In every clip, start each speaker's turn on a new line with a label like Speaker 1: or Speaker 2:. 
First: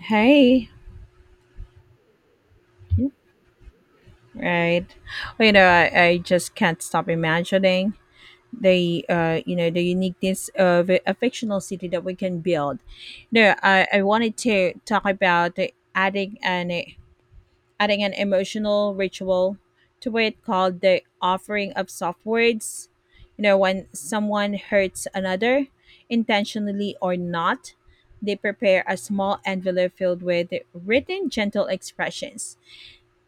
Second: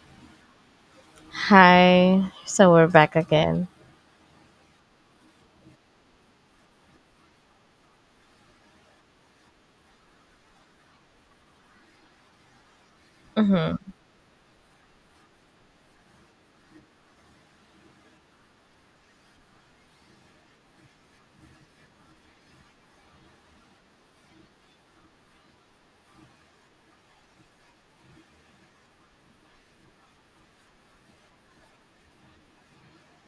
Speaker 1: Hey,
Speaker 2: Hi, so we're back again.
Speaker 1: right. Well, I just can't stop imagining the the uniqueness of a fictional city that we can build. No,
Speaker 2: hmm
Speaker 1: I wanted to talk about the adding an emotional ritual to it called the offering of soft words. You know, when someone hurts another, intentionally or not, they prepare a small envelope filled with written gentle expressions.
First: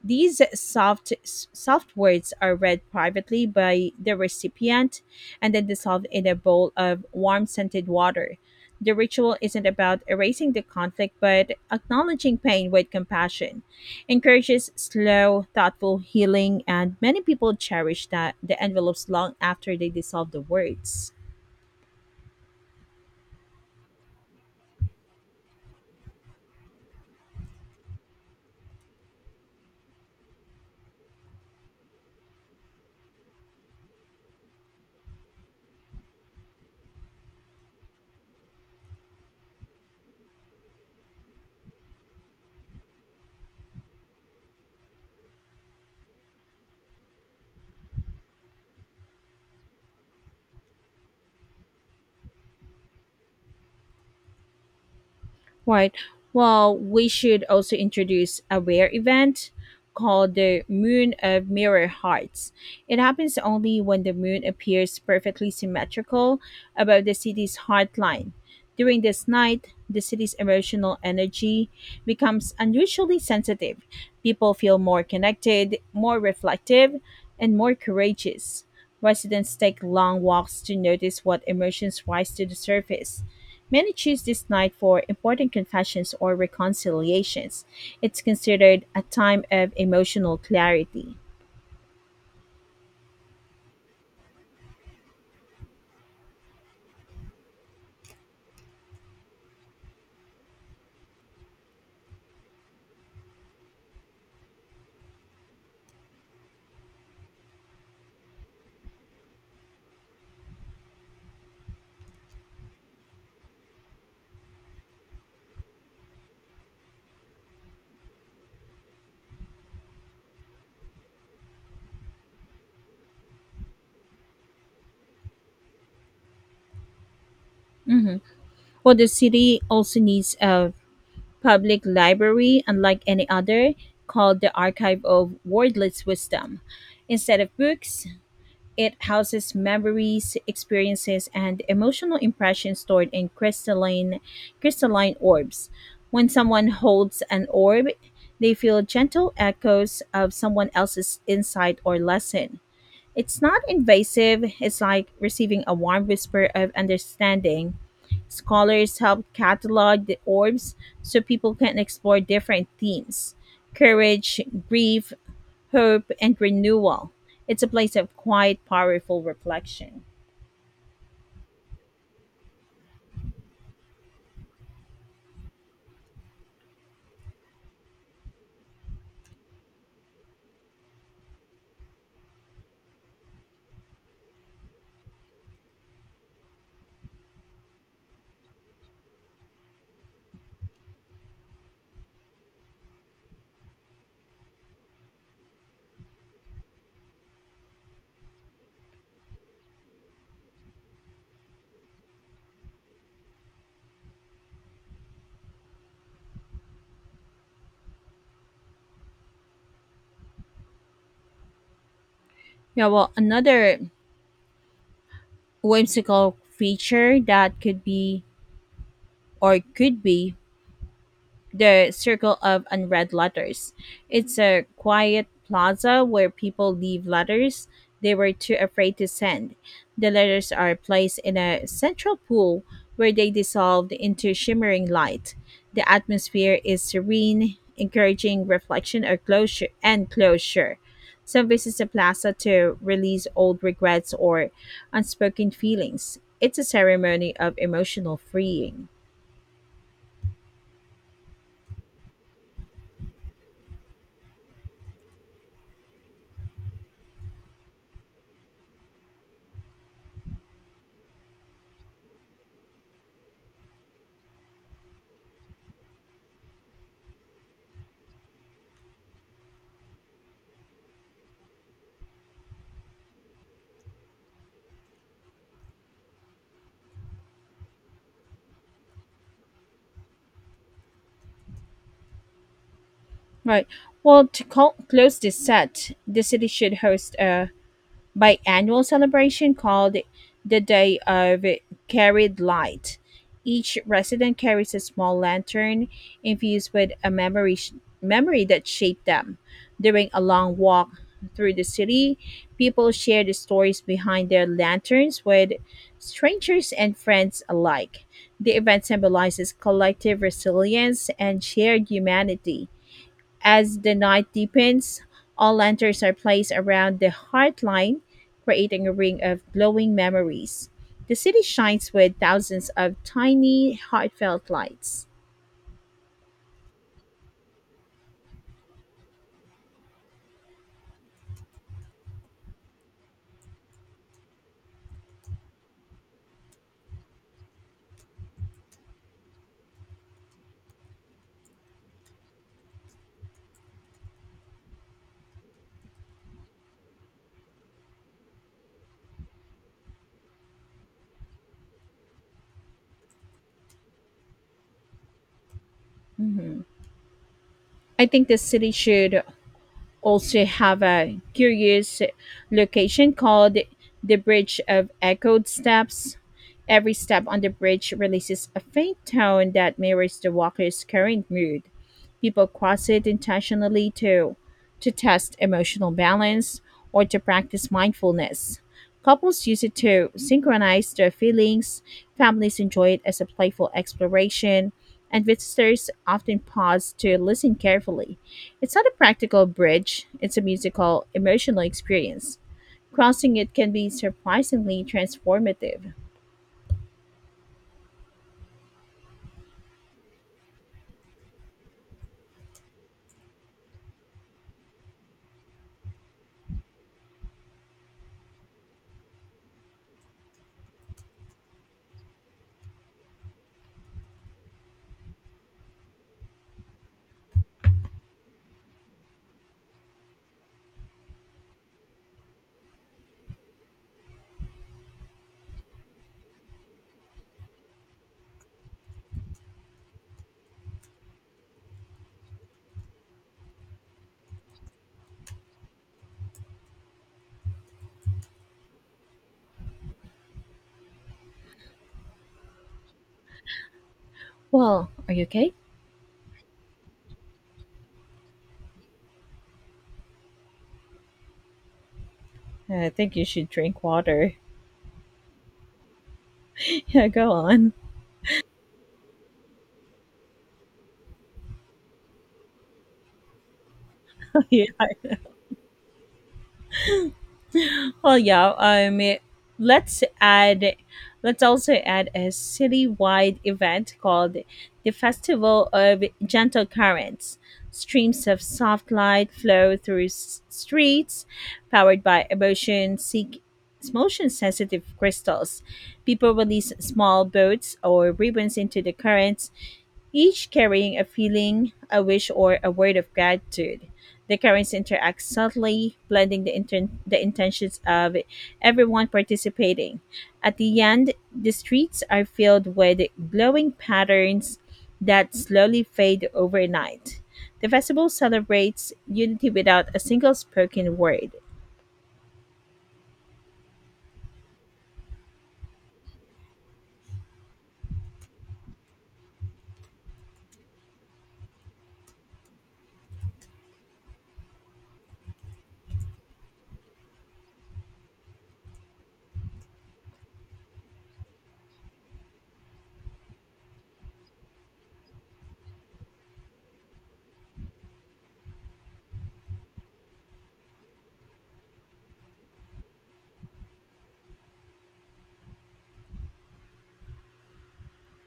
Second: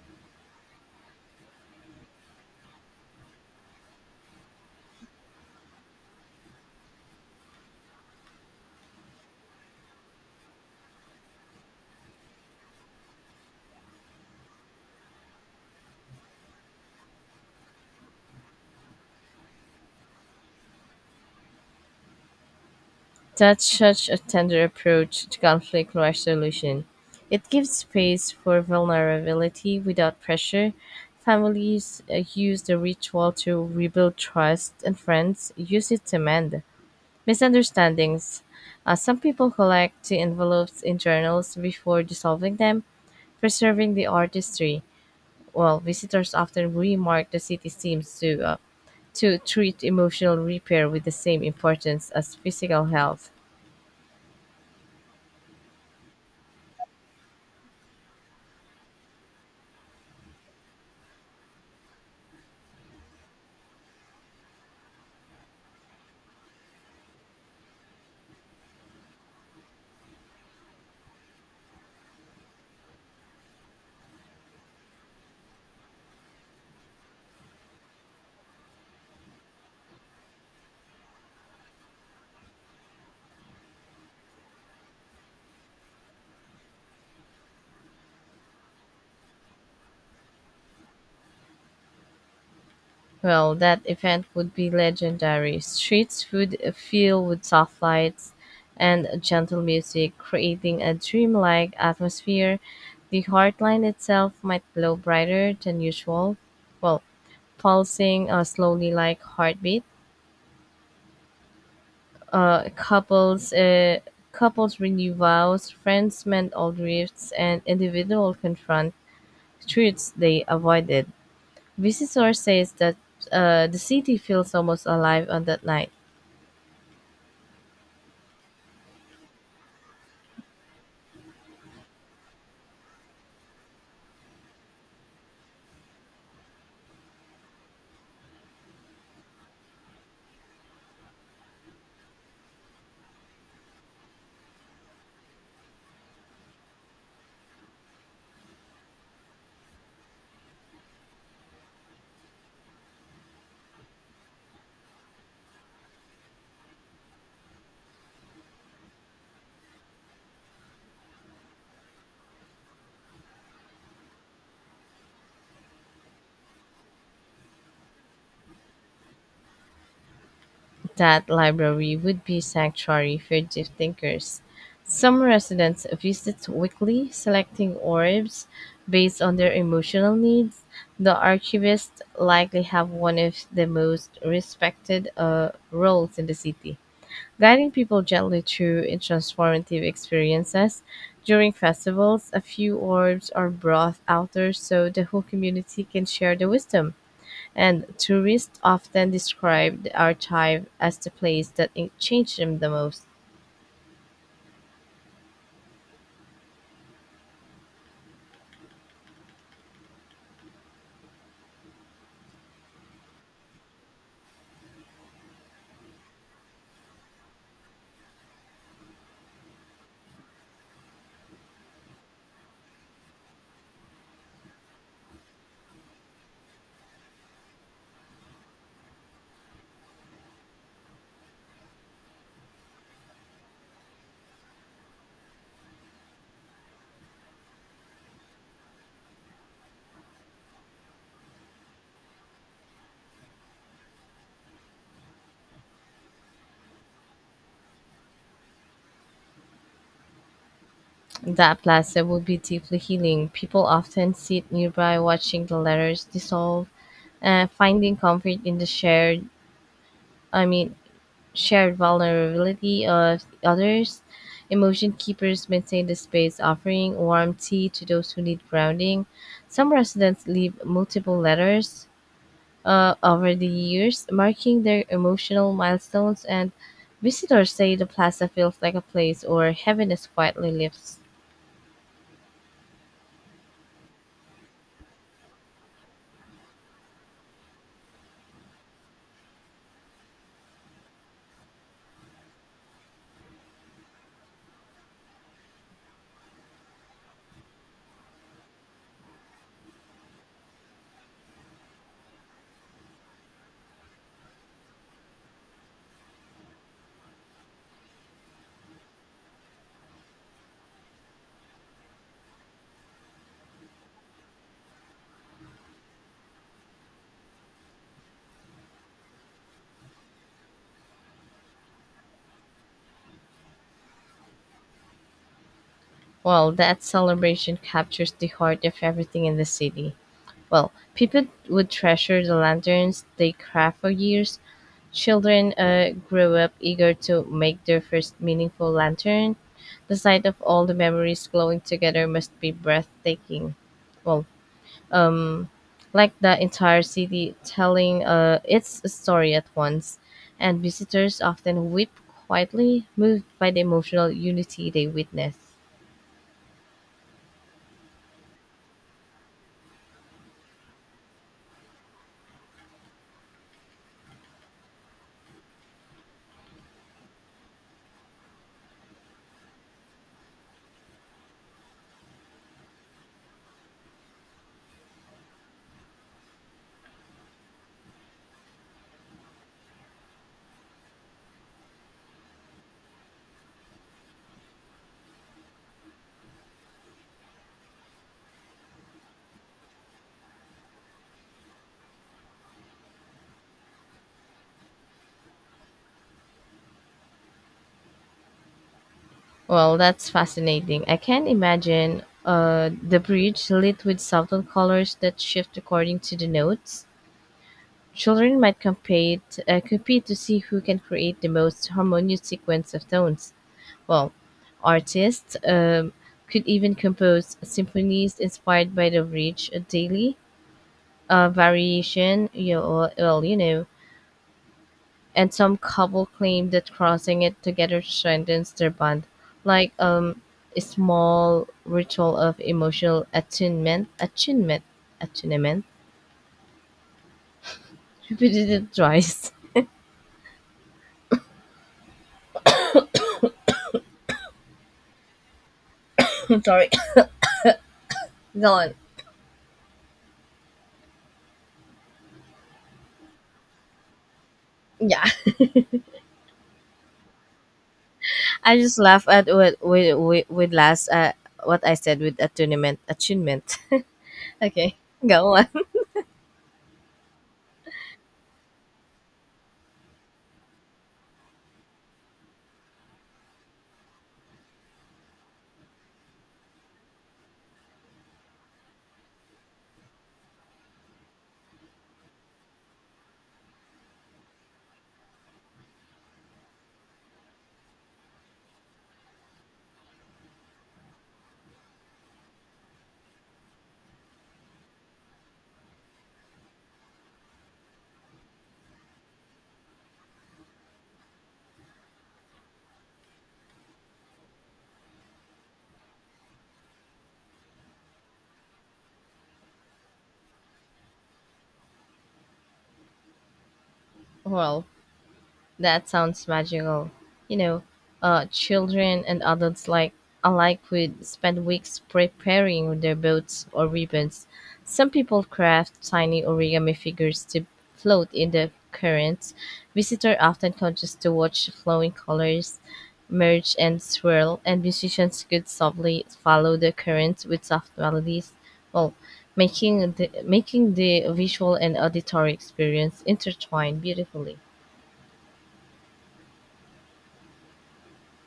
Speaker 1: These soft words are read privately by the recipient and then dissolved in a bowl of warm scented water. The ritual isn't about erasing the conflict but acknowledging pain with compassion. Encourages slow, thoughtful healing, and many people cherish that the envelopes long after they dissolve the words.
Speaker 2: That's such a tender approach to conflict resolution. It gives space for vulnerability without pressure. Families use the ritual to rebuild trust, and friends use it to mend misunderstandings. Some people collect the envelopes in journals before dissolving them, preserving the artistry. Well, visitors often remark the city seems to treat emotional repair with the same importance as physical health.
Speaker 1: Right. Well, we should also introduce a rare event called the Moon of Mirror Hearts. It happens only when the moon appears perfectly symmetrical above the city's heart line. During this night, the city's emotional energy becomes unusually sensitive. People feel more connected, more reflective, and more courageous. Residents take long walks to notice what emotions rise to the surface. Many choose this night for important confessions or reconciliations. It's considered a time of emotional clarity.
Speaker 2: Well, that event would be legendary. Streets would fill with soft lights and gentle music, creating a dreamlike atmosphere. The heartline itself might glow brighter than usual. Well, pulsing slowly like heartbeat uh, couples uh, couples renew vows, friends mend old rifts, and individuals confront truths they avoided. Visitor says that the city feels almost alive on that night.
Speaker 1: Well, the city also needs a public library, unlike any other, called the Archive of Wordless Wisdom. Instead of books, it houses memories, experiences, and emotional impressions stored in crystalline orbs. When someone holds an orb, they feel gentle echoes of someone else's insight or lesson. It's not invasive, it's like receiving a warm whisper of understanding. Scholars help catalog the orbs so people can explore different themes: courage, grief, hope, and renewal. It's a place of quiet, powerful reflection.
Speaker 2: That library would be sanctuary for deep thinkers. Some residents visit weekly, selecting orbs based on their emotional needs. The archivists likely have one of the most respected roles in the city, guiding people gently through in transformative experiences. During festivals, a few orbs are brought outdoors so the whole community can share the wisdom. And tourists often describe the archive as the place that it changed them the most.
Speaker 1: Yeah, well, another whimsical feature that could be or could be the Circle of Unread Letters. It's a quiet plaza where people leave letters they were too afraid to send. The letters are placed in a central pool where they dissolve into shimmering light. The atmosphere is serene, encouraging reflection or closure. Some visit the plaza to release old regrets or unspoken feelings. It's a ceremony of emotional freeing.
Speaker 2: That plaza would be deeply healing. People often sit nearby watching the letters dissolve, finding comfort in the I mean, shared vulnerability of others. Emotion keepers maintain the space, offering warm tea to those who need grounding. Some residents leave multiple letters over the years, marking their emotional milestones, and visitors say the plaza feels like a place where heaviness quietly lifts.
Speaker 1: Right. Well, to close this set, the city should host a biannual celebration called the Day of Carried Light. Each resident carries a small lantern infused with a memory that shaped them. During a long walk through the city, people share the stories behind their lanterns with strangers and friends alike. The event symbolizes collective resilience and shared humanity. As the night deepens, all lanterns are placed around the Heartline, creating a ring of glowing memories. The city shines with thousands of tiny, heartfelt lights.
Speaker 2: Well, that celebration captures the heart of everything in the city. Well, people would treasure the lanterns they craft for years. Children grew up eager to make their first meaningful lantern. The sight of all the memories glowing together must be breathtaking. Well, like the entire city telling its story at once, and visitors often weep quietly, moved by the emotional unity they witness.
Speaker 1: Mhm. I think the city should also have a curious location called the Bridge of Echoed Steps. Every step on the bridge releases a faint tone that mirrors the walker's current mood. People cross it intentionally to test emotional balance or to practice mindfulness. Couples use it to synchronize their feelings, families enjoy it as a playful exploration, and visitors often pause to listen carefully. It's not a practical bridge, it's a musical, emotional experience. Crossing it can be surprisingly transformative.
Speaker 2: Well, that's fascinating. I can imagine the bridge lit with subtle colors that shift according to the notes. Children might compete to see who can create the most harmonious sequence of tones. Well, artists could even compose symphonies inspired by the bridge, a daily variation. And some couple claim that crossing it together strengthens their bond, like a small ritual of emotional attunement. Attunement. Attunement. Repeated it twice.
Speaker 1: Well, are you okay?
Speaker 2: I'm sorry. Go on.
Speaker 1: I think you should drink water.
Speaker 2: Yeah.
Speaker 1: Yeah, go on.
Speaker 2: I just laugh at what with last what I said with attunement. Attunement.
Speaker 1: yeah.
Speaker 2: Okay, go on.
Speaker 1: Well, let's add. Let's also add a citywide event called the Festival of Gentle Currents. Streams of soft light flow through streets, powered by emotion seek motion sensitive crystals. People release small boats or ribbons into the currents, each carrying a feeling, a wish, or a word of gratitude. The currents interact subtly, blending the intentions of everyone participating. At the end, the streets are filled with glowing patterns that slowly fade overnight. The festival celebrates unity without a single spoken word.
Speaker 2: Well, that sounds magical. You know, children and adults alike would spend weeks preparing their boats or ribbons. Some people craft tiny origami figures to float in the current. Visitors often come just to watch flowing colors merge and swirl, and musicians could softly follow the current with soft melodies. Well, making the visual and auditory experience intertwine beautifully.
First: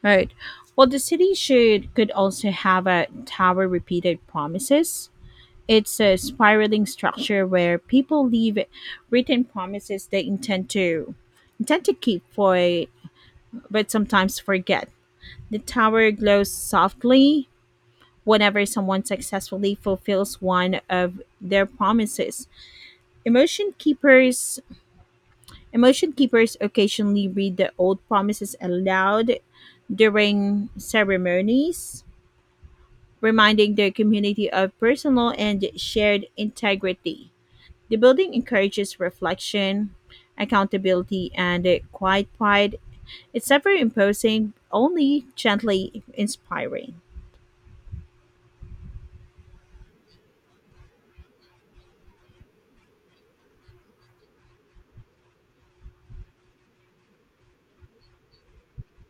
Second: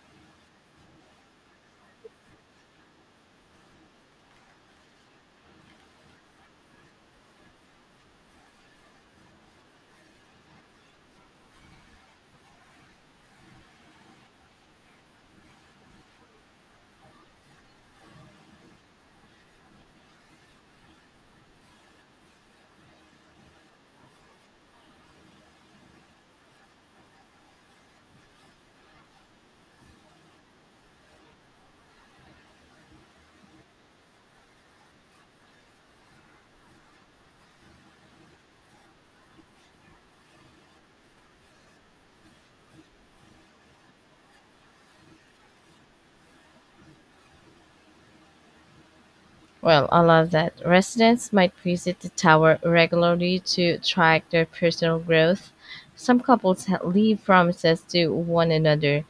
Speaker 1: Right. Well, the city should could also have a tower repeated promises. It's a spiraling structure where people leave written promises they intend to keep for but sometimes forget. The tower glows softly whenever someone successfully fulfills one of their promises. Emotion keepers emotion keepers occasionally read the old promises aloud during ceremonies, reminding their community of personal and shared integrity. The building encourages reflection, accountability, and a quiet pride. It's never imposing, only gently inspiring.
Speaker 2: Well, allow that residents might visit the tower regularly to track their personal growth. Some couples leave promises to one another,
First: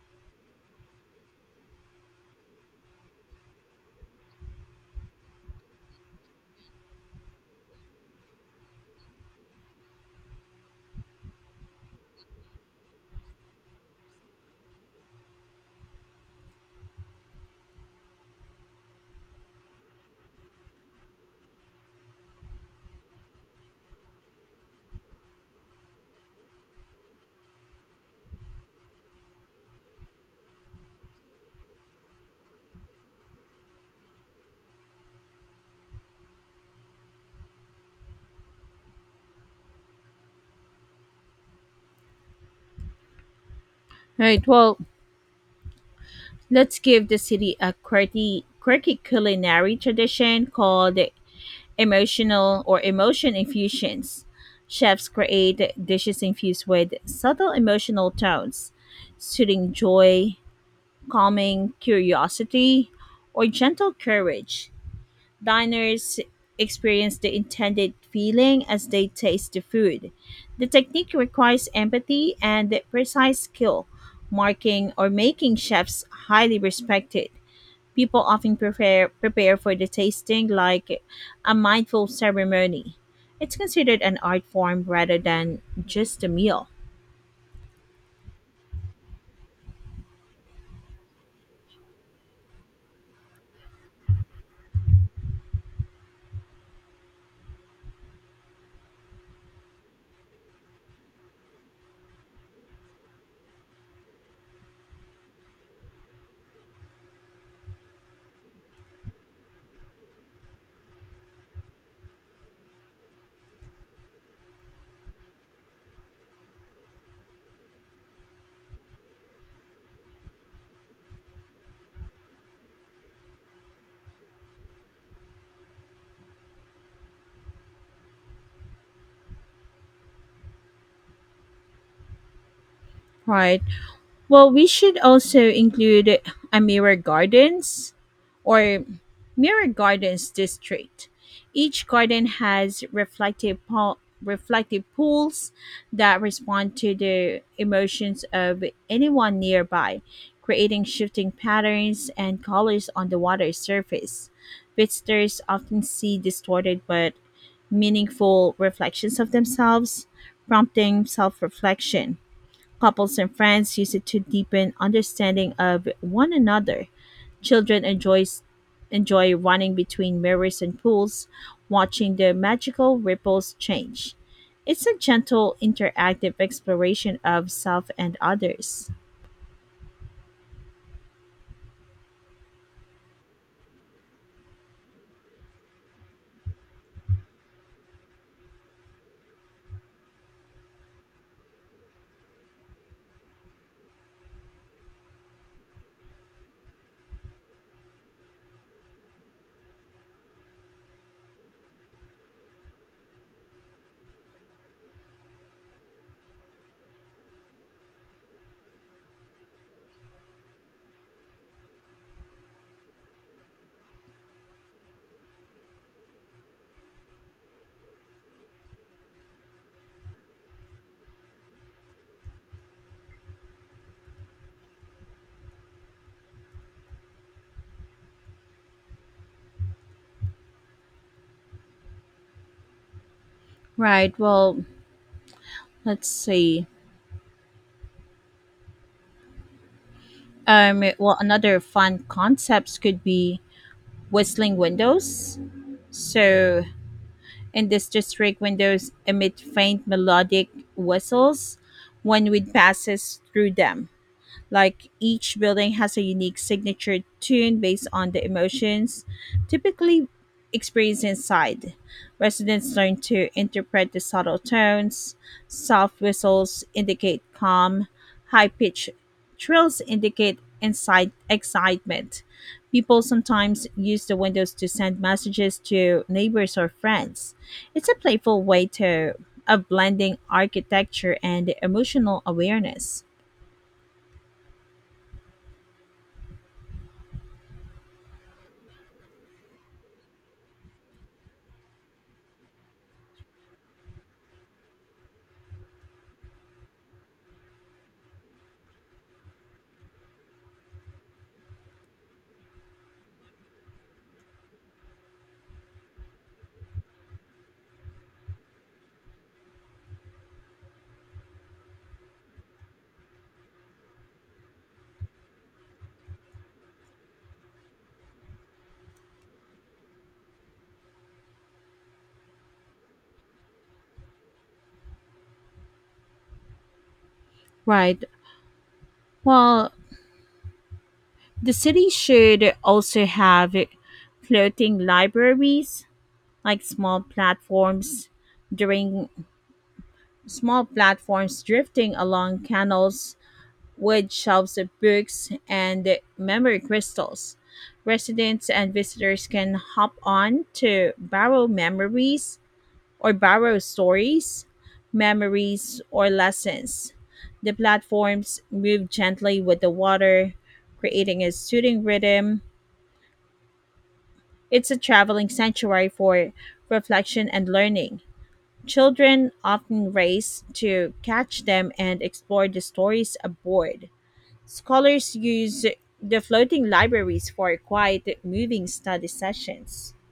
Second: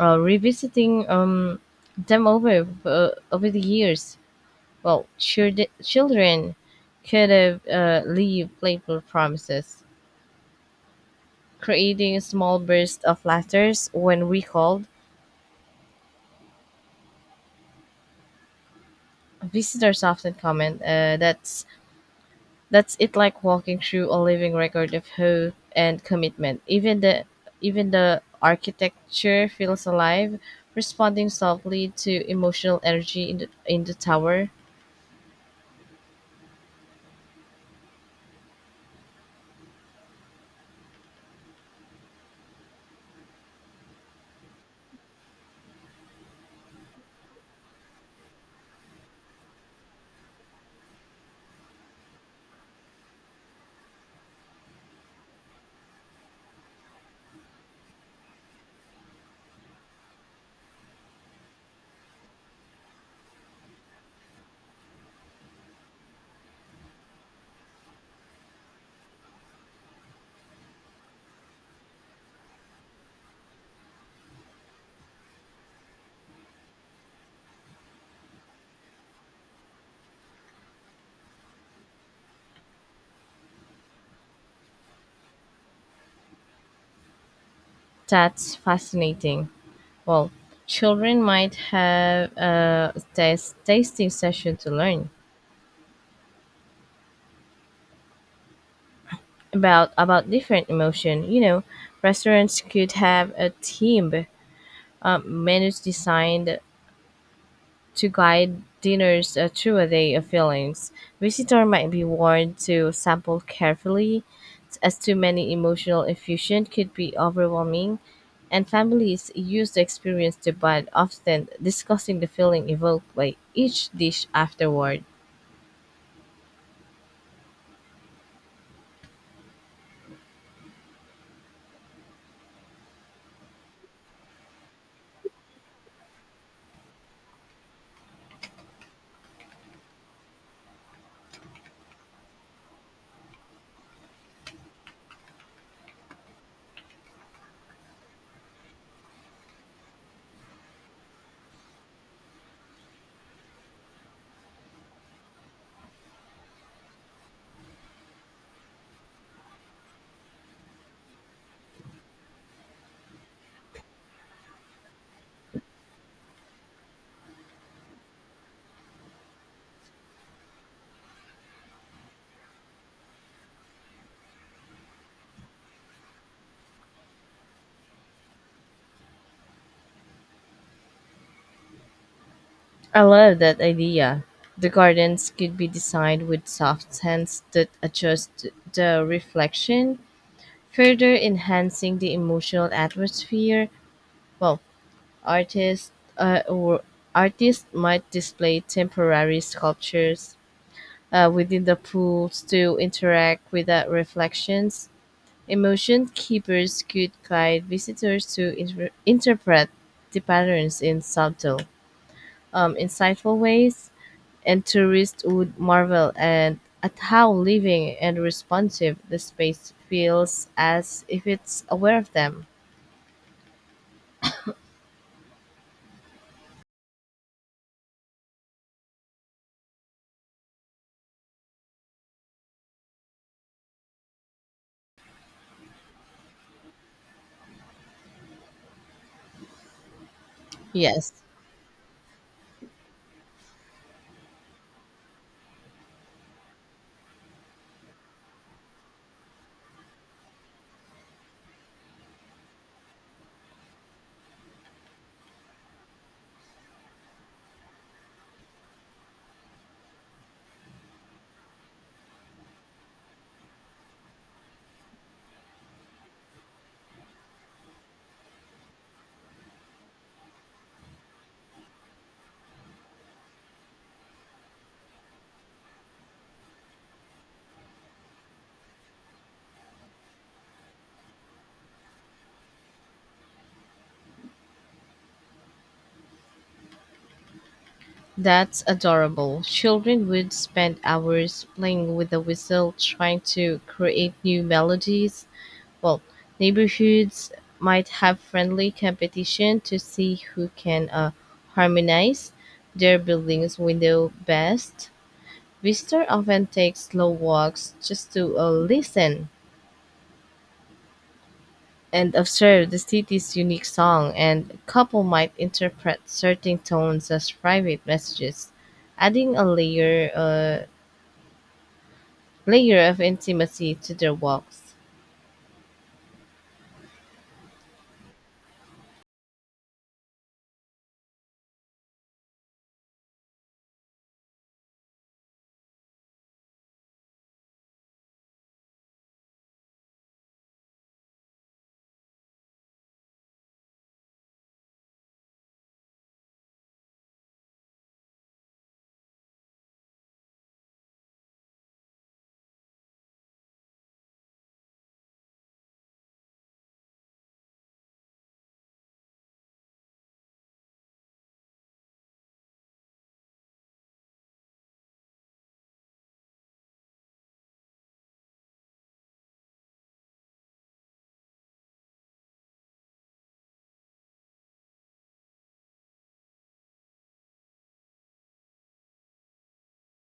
Speaker 2: revisiting them over the years. Well, children could have leave playful promises, creating a small burst of laughter when recalled. Visitors often comment that that's it like walking through a living record of hope and commitment. Even the architecture feels alive, responding softly to emotional energy in the tower.
Speaker 1: All right, well, let's give the city a quirky culinary tradition called emotion infusions. Chefs create dishes infused with subtle emotional tones: soothing joy, calming curiosity, or gentle courage. Diners experience the intended feeling as they taste the food. The technique requires empathy and precise skill, marking or making chefs highly respected. People often prepare for the tasting like a mindful ceremony. It's considered an art form rather than just a meal.
Speaker 2: That's fascinating. Well, children might have a tasting session to learn about different emotion. You know, restaurants could have a team menus designed to guide diners through a day of feelings. Visitor might be warned to sample carefully, as too many emotional effusion could be overwhelming, and families use the experience to bond, often discussing the feeling evoked by each dish afterward.
Speaker 1: Right. Well, we should also include a mirror gardens or mirror gardens district. Each garden has reflective pools that respond to the emotions of anyone nearby, creating shifting patterns and colors on the water's surface. Visitors often see distorted but meaningful reflections of themselves, prompting self-reflection. Couples and friends use it to deepen understanding of one another. Children enjoy running between mirrors and pools, watching the magical ripples change. It's a gentle, interactive exploration of self and others.
Speaker 2: I love that idea. The gardens could be designed with soft scents that adjust the reflection, further enhancing the emotional atmosphere. Well, Artists uh, or artists might display temporary sculptures within the pools to interact with the reflections. Emotion keepers could guide visitors to interpret the patterns in subtle, insightful ways, and tourists would marvel and at how living and responsive the space feels as if it's aware of them.
Speaker 1: Right. Well, let's see.
Speaker 2: Yes.
Speaker 1: Well, another fun concepts could be whistling windows. So in this district, windows emit faint melodic whistles when wind passes through them. Like each building has a unique signature tune based on the emotions typically experienced inside. Residents learn to interpret the subtle tones. Soft whistles indicate calm, high pitched trills indicate inside excitement. People sometimes use the windows to send messages to neighbors or friends. It's a playful way to of blending architecture and emotional awareness.
Speaker 2: That's adorable. Children would spend hours playing with the whistle trying to create new melodies. Well, neighborhoods might have friendly competition to see who can harmonize their building's window best. Visitors often take slow walks just to listen and observe the city's unique song, and couple might interpret certain tones as private messages adding a layer of intimacy to their walks.
Speaker 1: Right. Well, the city should also have floating libraries, like during small platforms drifting along canals, wood shelves of books, and memory crystals. Residents and visitors can hop on to borrow stories, memories, or lessons. The platforms move gently with the water, creating a soothing rhythm. It's a traveling sanctuary for reflection and learning. Children often race to catch them and explore the stories aboard. Scholars use the floating libraries for quiet, moving study sessions.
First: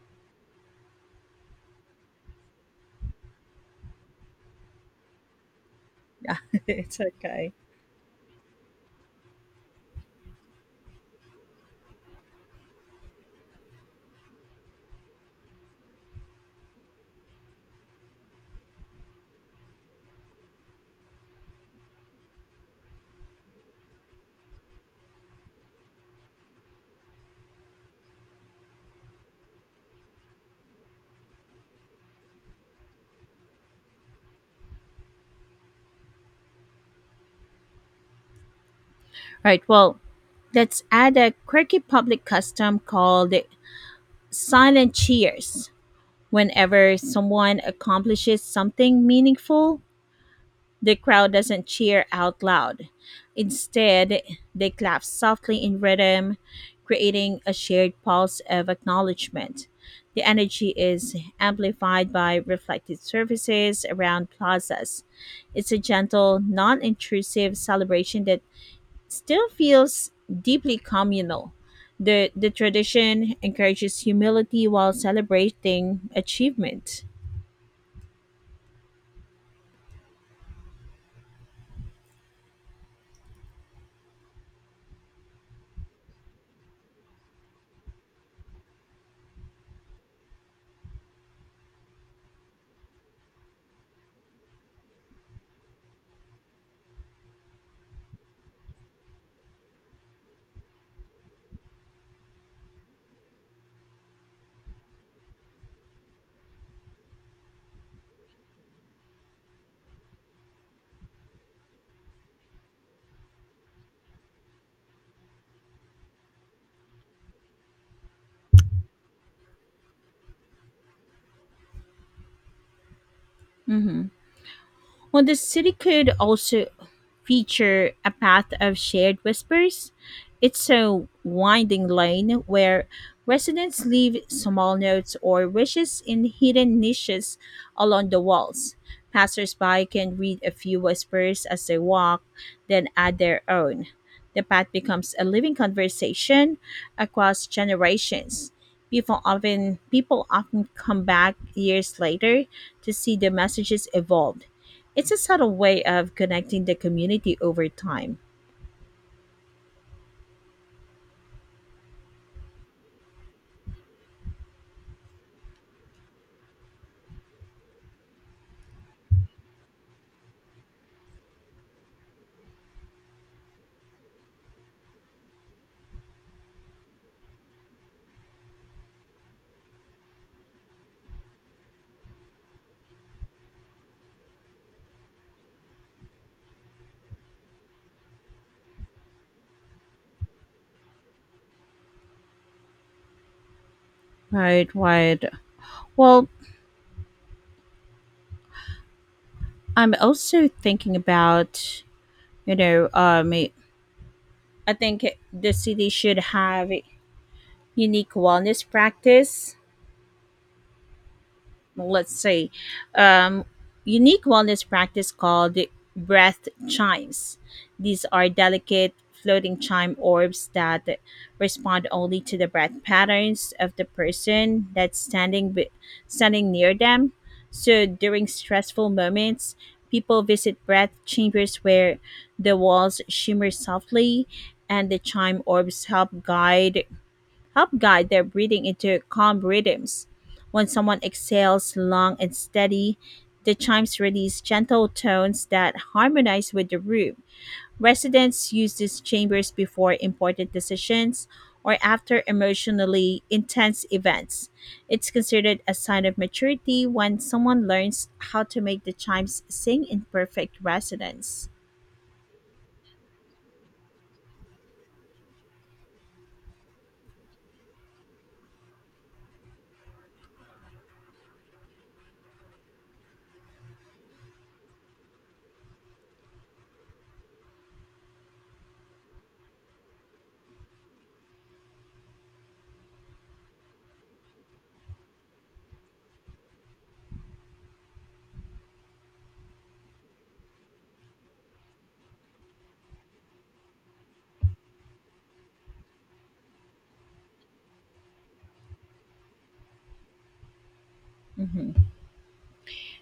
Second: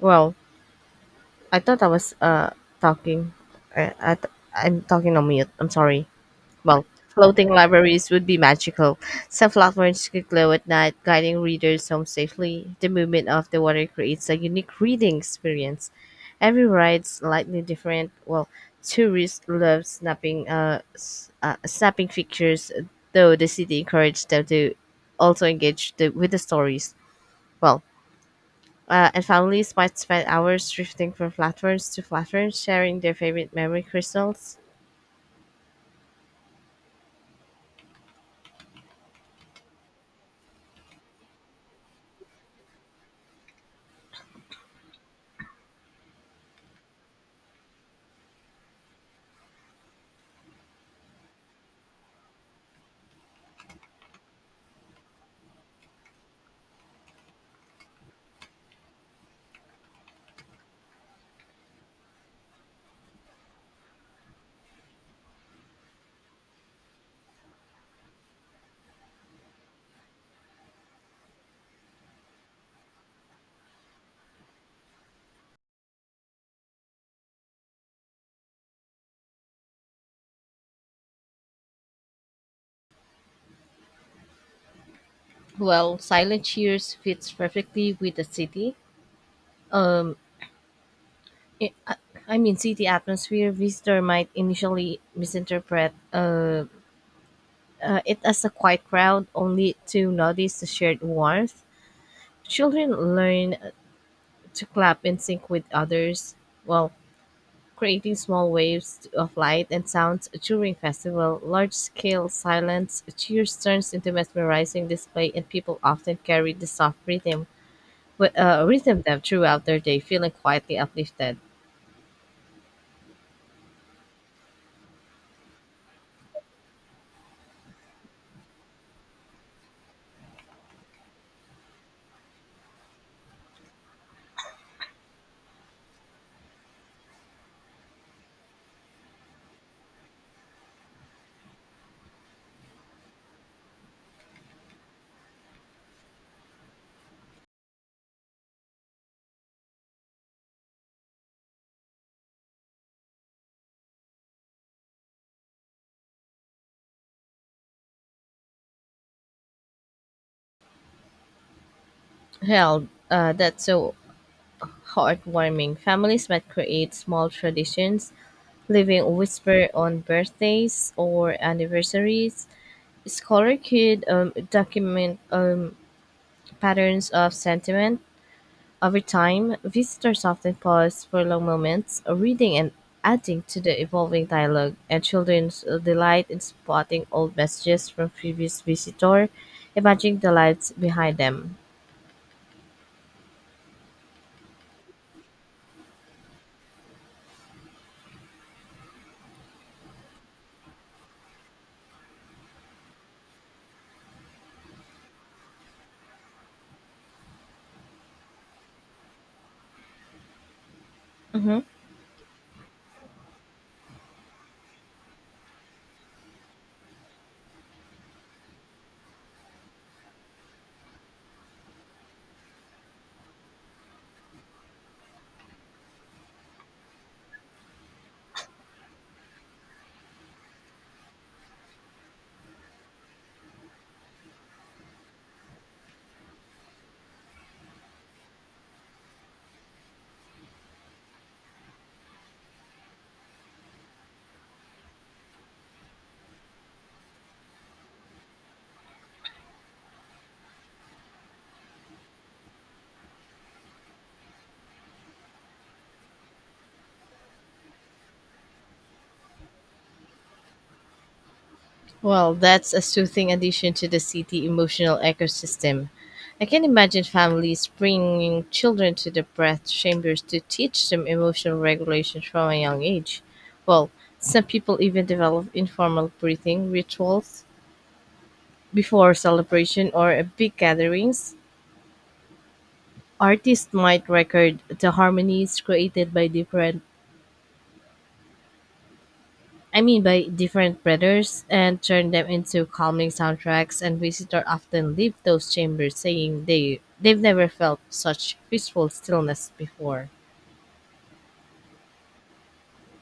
Speaker 2: Well, I thought I was talking. I'm talking on mute. I'm sorry.
Speaker 1: Yeah,
Speaker 2: Well,
Speaker 1: it's
Speaker 2: floating
Speaker 1: okay.
Speaker 2: libraries would be magical. Some platforms could glow at night, guiding readers home safely. The movement of the water creates a unique reading experience. Every ride's slightly different. Well, tourists love snapping pictures, though the city encouraged them to also engage with the stories. Well, and families might spend hours drifting from platforms to platforms, sharing their favorite memory crystals.
Speaker 1: Right, well, let's add a quirky public custom called silent cheers. Whenever someone accomplishes something meaningful, the crowd doesn't cheer out loud. Instead, they clap softly in rhythm, creating a shared pulse of acknowledgement. The energy is amplified by reflected surfaces around plazas. It's a gentle, non intrusive celebration that still feels deeply communal. The tradition encourages humility while celebrating achievement.
Speaker 2: Well, Silent Cheers fits perfectly with the city. Um, i I City atmosphere. Visitor might initially misinterpret it as a quiet crowd, only to notice the shared warmth. Children learn to clap in sync with others. Well, creating small waves of light and sounds during festival. Large-scale silence cheers turns into mesmerizing display, and people often carry the soft rhythm, rhythm them throughout their day, feeling quietly uplifted.
Speaker 1: Mhm. Well, the city could also feature a path of shared whispers. It's a winding lane where residents leave small notes or wishes in hidden niches along the walls. Passersby can read a few whispers as they walk, then add their own. The path becomes a living conversation across generations. People often come back years later to see the messages evolve. It's a subtle way of connecting the community over time.
Speaker 2: That's so heartwarming. Families might create small traditions leaving a whisper on birthdays or anniversaries. Scholar could document patterns of sentiment over time. Visitors often pause for long moments, reading and adding to the evolving dialogue, and children delight in spotting old messages from previous visitor, imagining the lives behind them.
Speaker 1: Right, right. Well, I'm also thinking about, you know, I think the city should have unique wellness practice
Speaker 2: hmm
Speaker 1: let's say, um, unique wellness practice called breath chimes. These are delicate floating chime orbs that respond only to the breath patterns of the person standing near them. So during stressful moments, people visit breath chambers where the walls shimmer softly and the chime orbs help guide their breathing into calm rhythms. When someone exhales long and steady, the chimes release gentle tones that harmonize with the room. Residents use these chambers before important decisions or after emotionally intense events. It's considered a sign of maturity when someone learns how to make the chimes sing in perfect resonance.
Speaker 2: Well, that's a soothing addition to the city emotional ecosystem. I can imagine families bringing children to the breath chambers to teach them emotional regulation from a young age. Well, some people even develop informal breathing rituals before celebration or a big gatherings. Artists might record the harmonies created by different I mean by different breathers and turn them into calming soundtracks, and visitors often leave those chambers saying they've never felt such peaceful stillness before.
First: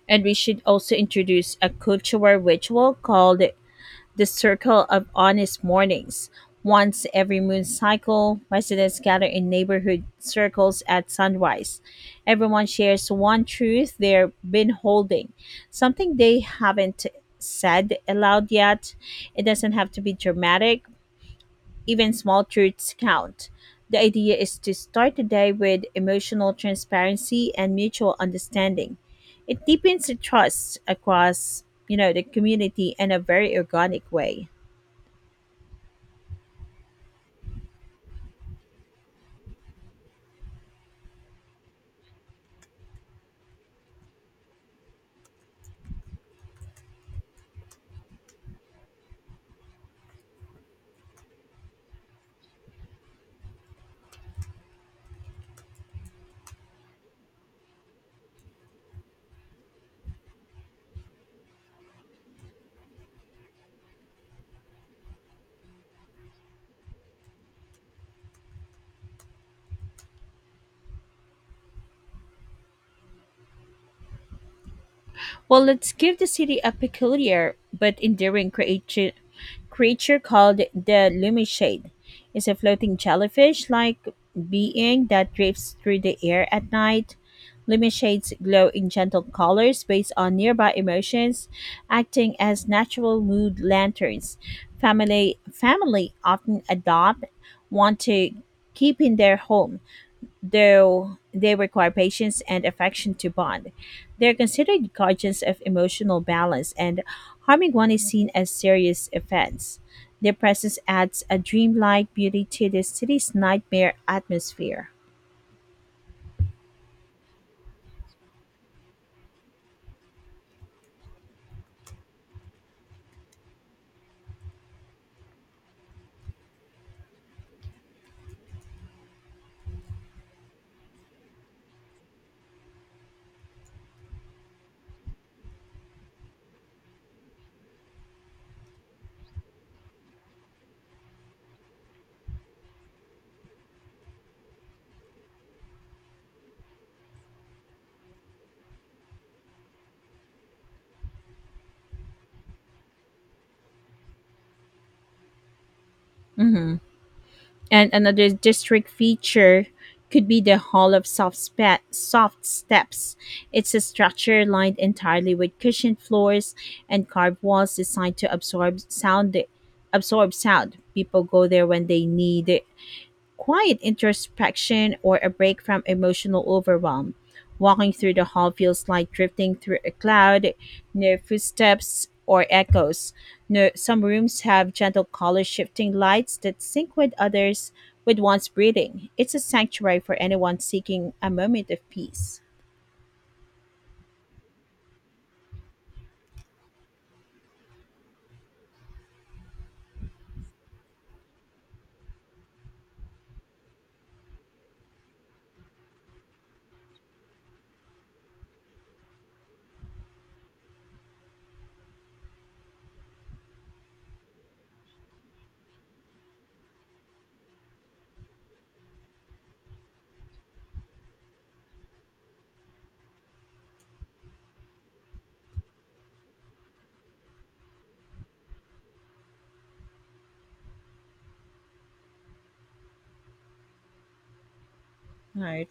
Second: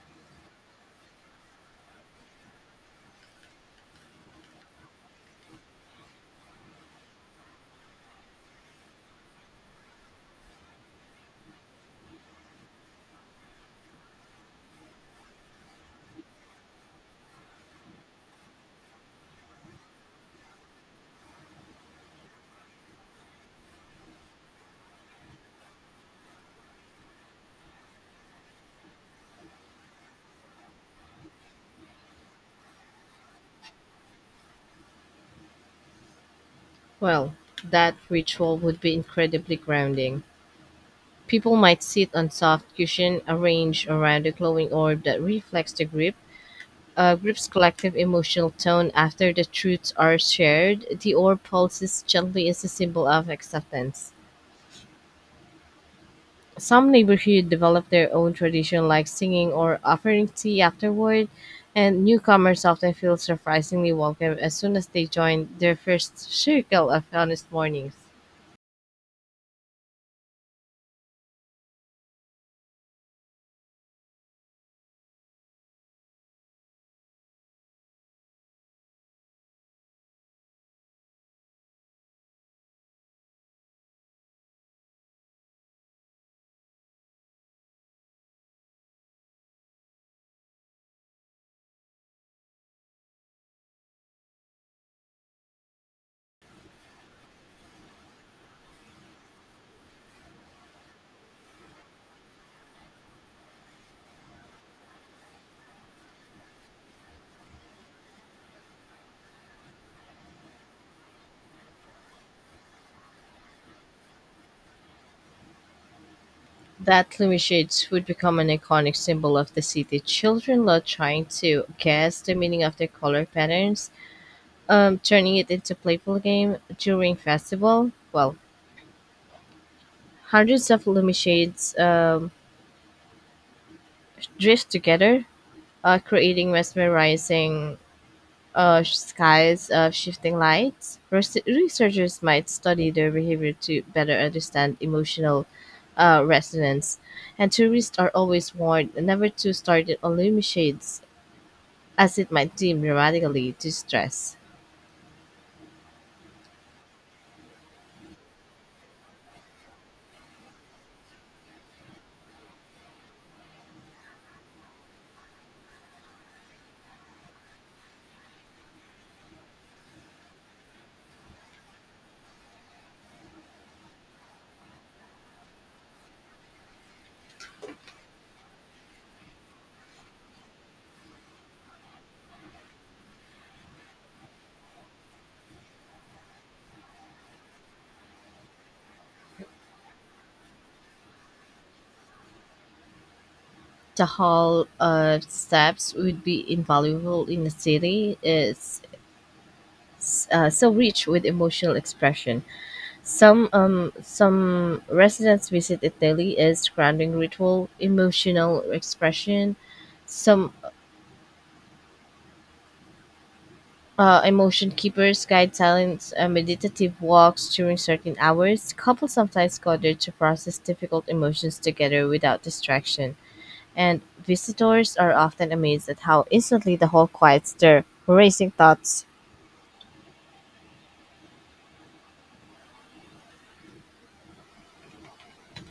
Speaker 1: And we should also introduce a cultural ritual called the Circle of Honest Mornings. Once every moon cycle, residents gather in neighborhood circles at sunrise. Everyone shares one truth they've been holding, something they haven't said aloud yet. It doesn't have to be dramatic, even small truths count. The idea is to start the day with emotional transparency and mutual understanding. It deepens the trust across, you know, the community in a very organic way.
Speaker 2: Well, that ritual would be incredibly grounding. People might sit on soft cushion arranged around a glowing orb that reflects the grip, a group's collective emotional tone. After the truths are shared, the orb pulses gently as a symbol of acceptance. Some neighborhoods develop their own tradition like singing or offering tea afterward, and newcomers often feel surprisingly welcome as soon as they join their first circle of honest mornings.
Speaker 1: Well, let's give the city a peculiar but endearing creature called the Lumishade. It's a floating jellyfish like being that drifts through the air at night. Lumishades glow in gentle colors based on nearby emotions, acting as natural mood lanterns. Family, family often adopt, want to keep in their home though they require patience and affection to bond. They're considered guardians of emotional balance, and harming one is seen as serious offense. Their presence adds a dreamlike beauty to the city's nightmare atmosphere.
Speaker 2: That gloomy shades would become an iconic symbol of the city. Children love trying to guess the meaning of their color patterns, turning it into playful game during festival. Well, hundreds of lumishades drift together, creating mesmerizing skies of shifting lights. Researchers might study their behavior to better understand emotional resonance, and tourists are always warned never to start on lumishades as it might seem dramatically distress.
Speaker 1: Mhm. And another district feature could be the Hall of soft Steps. It's a structure lined entirely with cushioned floors and carved walls designed to Absorb sound. People go there when they need quiet introspection or a break from emotional overwhelm. Walking through the hall feels like drifting through a cloud, no footsteps or echoes. No, some rooms have gentle color shifting lights that sync with one's breathing. It's a sanctuary for anyone seeking a moment of peace.
Speaker 2: The hall whole steps would be invaluable in a city is so rich with emotional expression. Some residents visit it daily as grounding ritual, emotional expression. Some emotion keepers guide silent meditative walks during certain hours. Couples sometimes go there to process difficult emotions together without distraction, and visitors are often amazed at how instantly the hall quiets their racing thoughts.
Speaker 1: All right.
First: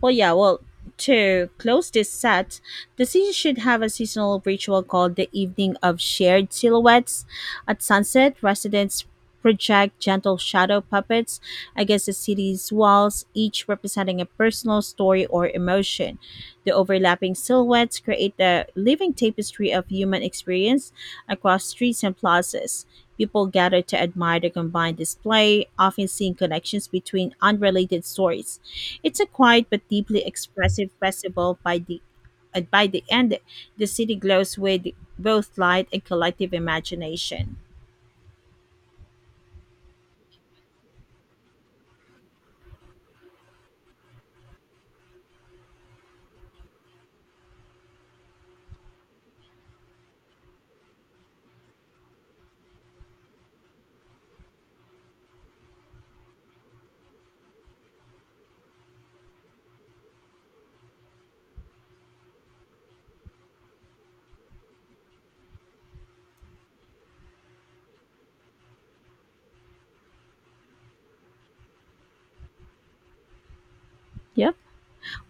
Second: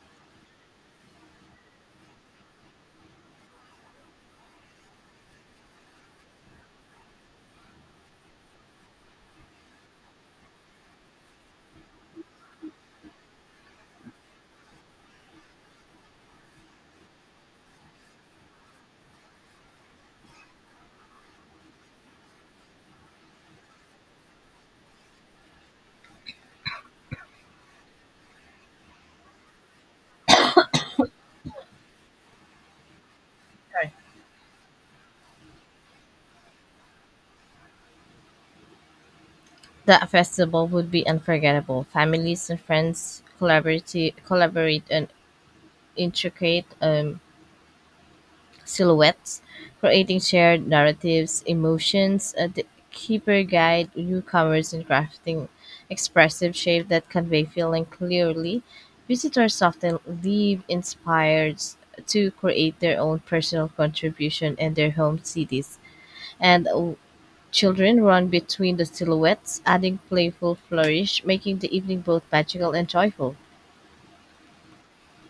Speaker 1: Well, to close this set, the city should have a seasonal ritual called the Evening of Shared Silhouettes. At sunset, residents project gentle shadow puppets against the city's walls, each representing a personal story or emotion. The overlapping silhouettes create a living tapestry of human experience across streets and plazas. People gathered to admire the combined display, often seeing connections between unrelated stories. It's a quiet but deeply expressive festival. By the end, the
Speaker 2: Sorry.
Speaker 1: city glows with both light and collective imagination.
Speaker 2: The festival would be unforgettable. Families and friends collaborate and intricate silhouettes, creating shared narratives, emotions. A keeper guide newcomers in crafting expressive shape that convey feeling clearly. Visitors often leave inspired to create their own personal contribution in their home cities. And children run between the silhouettes, adding playful flourish, making the evening both magical and joyful.
Speaker 1: Yep.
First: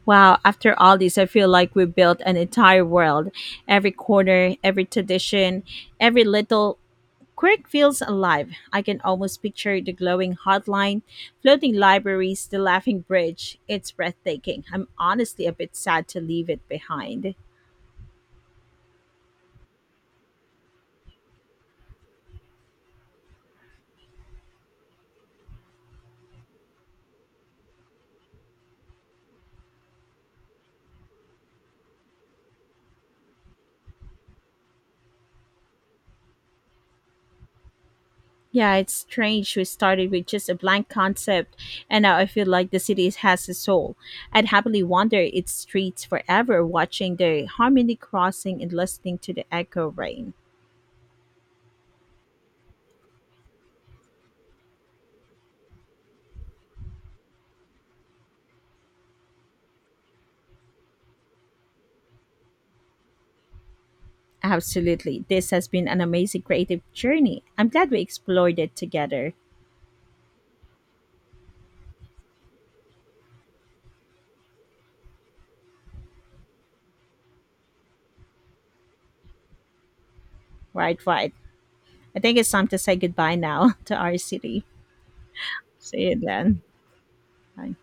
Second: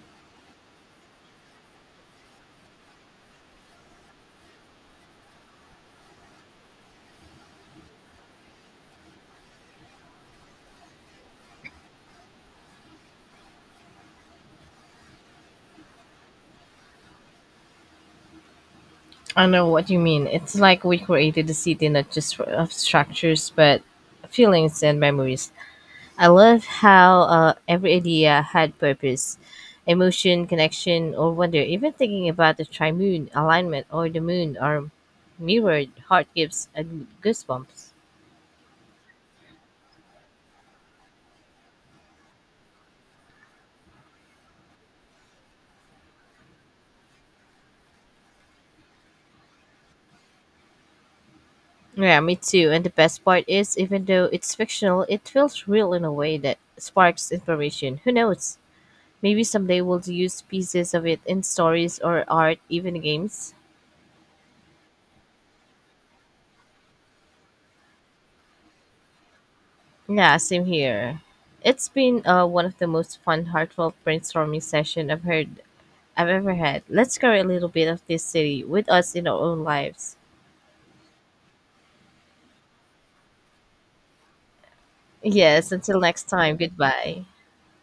Speaker 1: Wow, after all this, I feel like we built an entire world. Every corner, every tradition, every little Quirk feels alive. I can almost picture the glowing hotline, floating libraries, the laughing bridge. It's breathtaking. I'm honestly a bit sad to leave it behind.
Speaker 2: I know what you mean. It's like we created a city not just of structures, but feelings and memories. I love how every idea had purpose, emotion, connection, or wonder. Even thinking about the triune alignment or the moon or mirrored heart gives a goosebumps.
Speaker 1: Yeah, it's strange we started with just a blank concept and now I feel like the city has a soul. I'd happily wander its streets forever watching the harmony crossing and listening to the echo rain.
Speaker 2: Yeah, me too. And the best part is, even though it's fictional, it feels real in a way that sparks inspiration. Who knows? Maybe someday we'll use pieces of it in stories or art, even games.
Speaker 1: Absolutely. This has been an amazing creative journey. I'm glad we explored it together.
Speaker 2: Yeah, same here. It's been one of the most fun, heartfelt brainstorming session I've ever had. Let's carry a little bit of this city with us in our own lives.
Speaker 1: Right, right. I think it's time to say goodbye now to our city.
Speaker 2: Yes, until
Speaker 1: See you
Speaker 2: next time,
Speaker 1: then.
Speaker 2: goodbye.
Speaker 1: Bye.